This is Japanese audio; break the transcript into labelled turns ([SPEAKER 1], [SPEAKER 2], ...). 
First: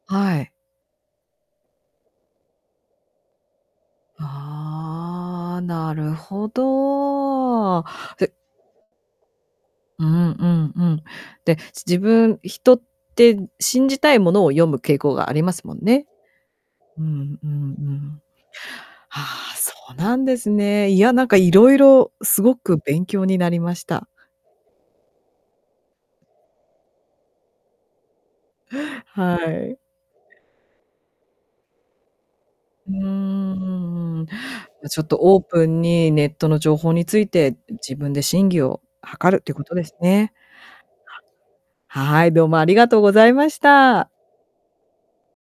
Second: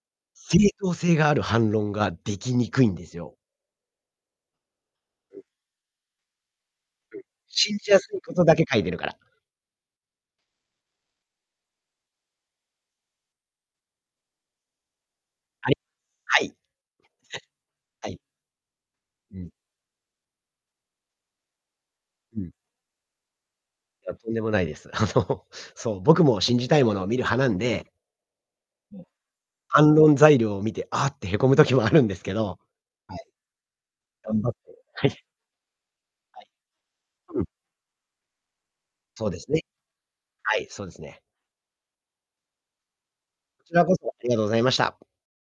[SPEAKER 1] はい。
[SPEAKER 2] 正当性がある反論ができにくいんですよ。うん。
[SPEAKER 1] ああ。なるほ
[SPEAKER 2] うん。信
[SPEAKER 1] ど。
[SPEAKER 2] じやすい
[SPEAKER 1] で
[SPEAKER 2] ことだけ書いてるから。
[SPEAKER 1] うんうんうん。で、ち自分人って、信じたいものを読む傾向があります
[SPEAKER 2] は
[SPEAKER 1] も
[SPEAKER 2] い。
[SPEAKER 1] んね。
[SPEAKER 2] はい。
[SPEAKER 1] うんうんう
[SPEAKER 2] はい。
[SPEAKER 1] ん。
[SPEAKER 2] う
[SPEAKER 1] あ
[SPEAKER 2] ん。
[SPEAKER 1] あ、そうなんですね。いや、なんか色々
[SPEAKER 2] うん。
[SPEAKER 1] 凄く勉強になりまし
[SPEAKER 2] い
[SPEAKER 1] た。
[SPEAKER 2] や、とんでもないです。あの、そう、僕も信じたいものを見る派なんでもう、
[SPEAKER 1] はい。
[SPEAKER 2] 反論材料を見て「あっ」て、へこむ時もあるんですけど、
[SPEAKER 1] うんう
[SPEAKER 2] はい。
[SPEAKER 1] んうんうん。い
[SPEAKER 2] 頑張って
[SPEAKER 1] や、ちょ
[SPEAKER 2] は
[SPEAKER 1] っと
[SPEAKER 2] い。
[SPEAKER 1] オープンに、ネッ
[SPEAKER 2] は
[SPEAKER 1] ト
[SPEAKER 2] い。
[SPEAKER 1] の情報につい
[SPEAKER 2] うん。
[SPEAKER 1] て、ん自分で審議を
[SPEAKER 2] そ
[SPEAKER 1] 諮
[SPEAKER 2] う
[SPEAKER 1] る
[SPEAKER 2] で
[SPEAKER 1] っ
[SPEAKER 2] す
[SPEAKER 1] ていう
[SPEAKER 2] ね。
[SPEAKER 1] ことですね。
[SPEAKER 2] はい、そうですね。
[SPEAKER 1] ははい、どうもありがとうございまし
[SPEAKER 2] こちらこ
[SPEAKER 1] た。
[SPEAKER 2] そ、ありがとうございました。